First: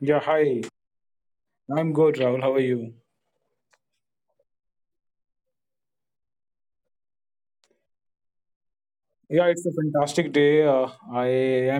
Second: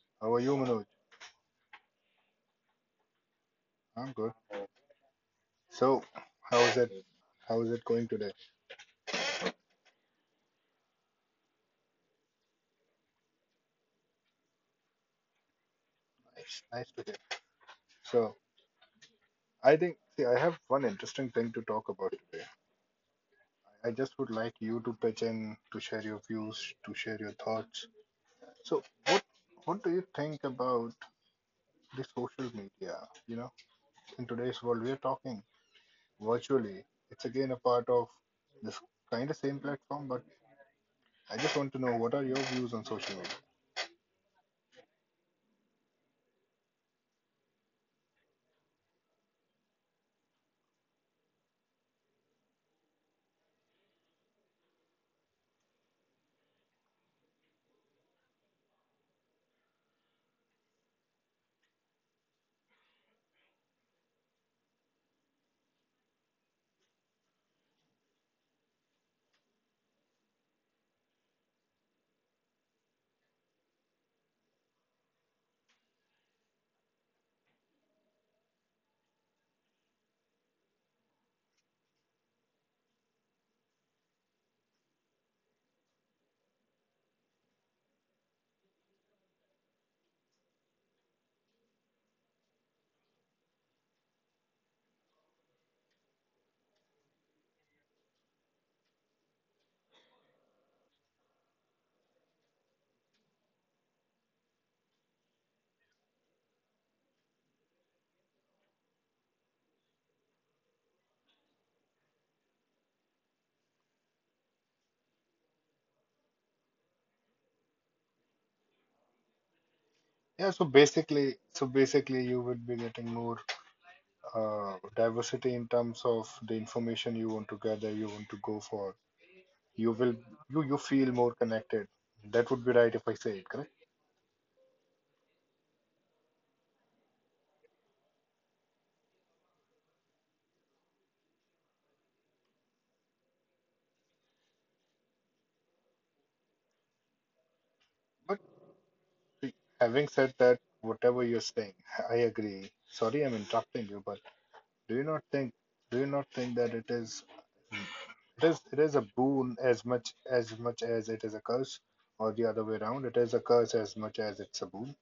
Yeah, How are you, hi. Manoj? I'm good, Rahul. How are you? I'm good. So, how is it? How is it going today? Yeah, it's a fantastic day. I Nice, nice to hear. So, I think, see, I have one interesting thing to talk about today. I just would like you to pitch in, to share your views, to share your thoughts. So, what do you think about the social media? You know, in today's world, we are talking virtually. It's again a part of this kind of same platform, but I just want to know what are your views on social media? Yeah, so basically, you would be getting more diversity in terms of the information you want to gather, you want to go for. You will, you feel more connected. That would be right if I say it correct. But we- having said that, whatever you're saying, I agree. Sorry, I'm interrupting you, but do you not think, do you not think that it is a boon as much as it is a curse, or the other way around? It is a curse as much as it's a boon.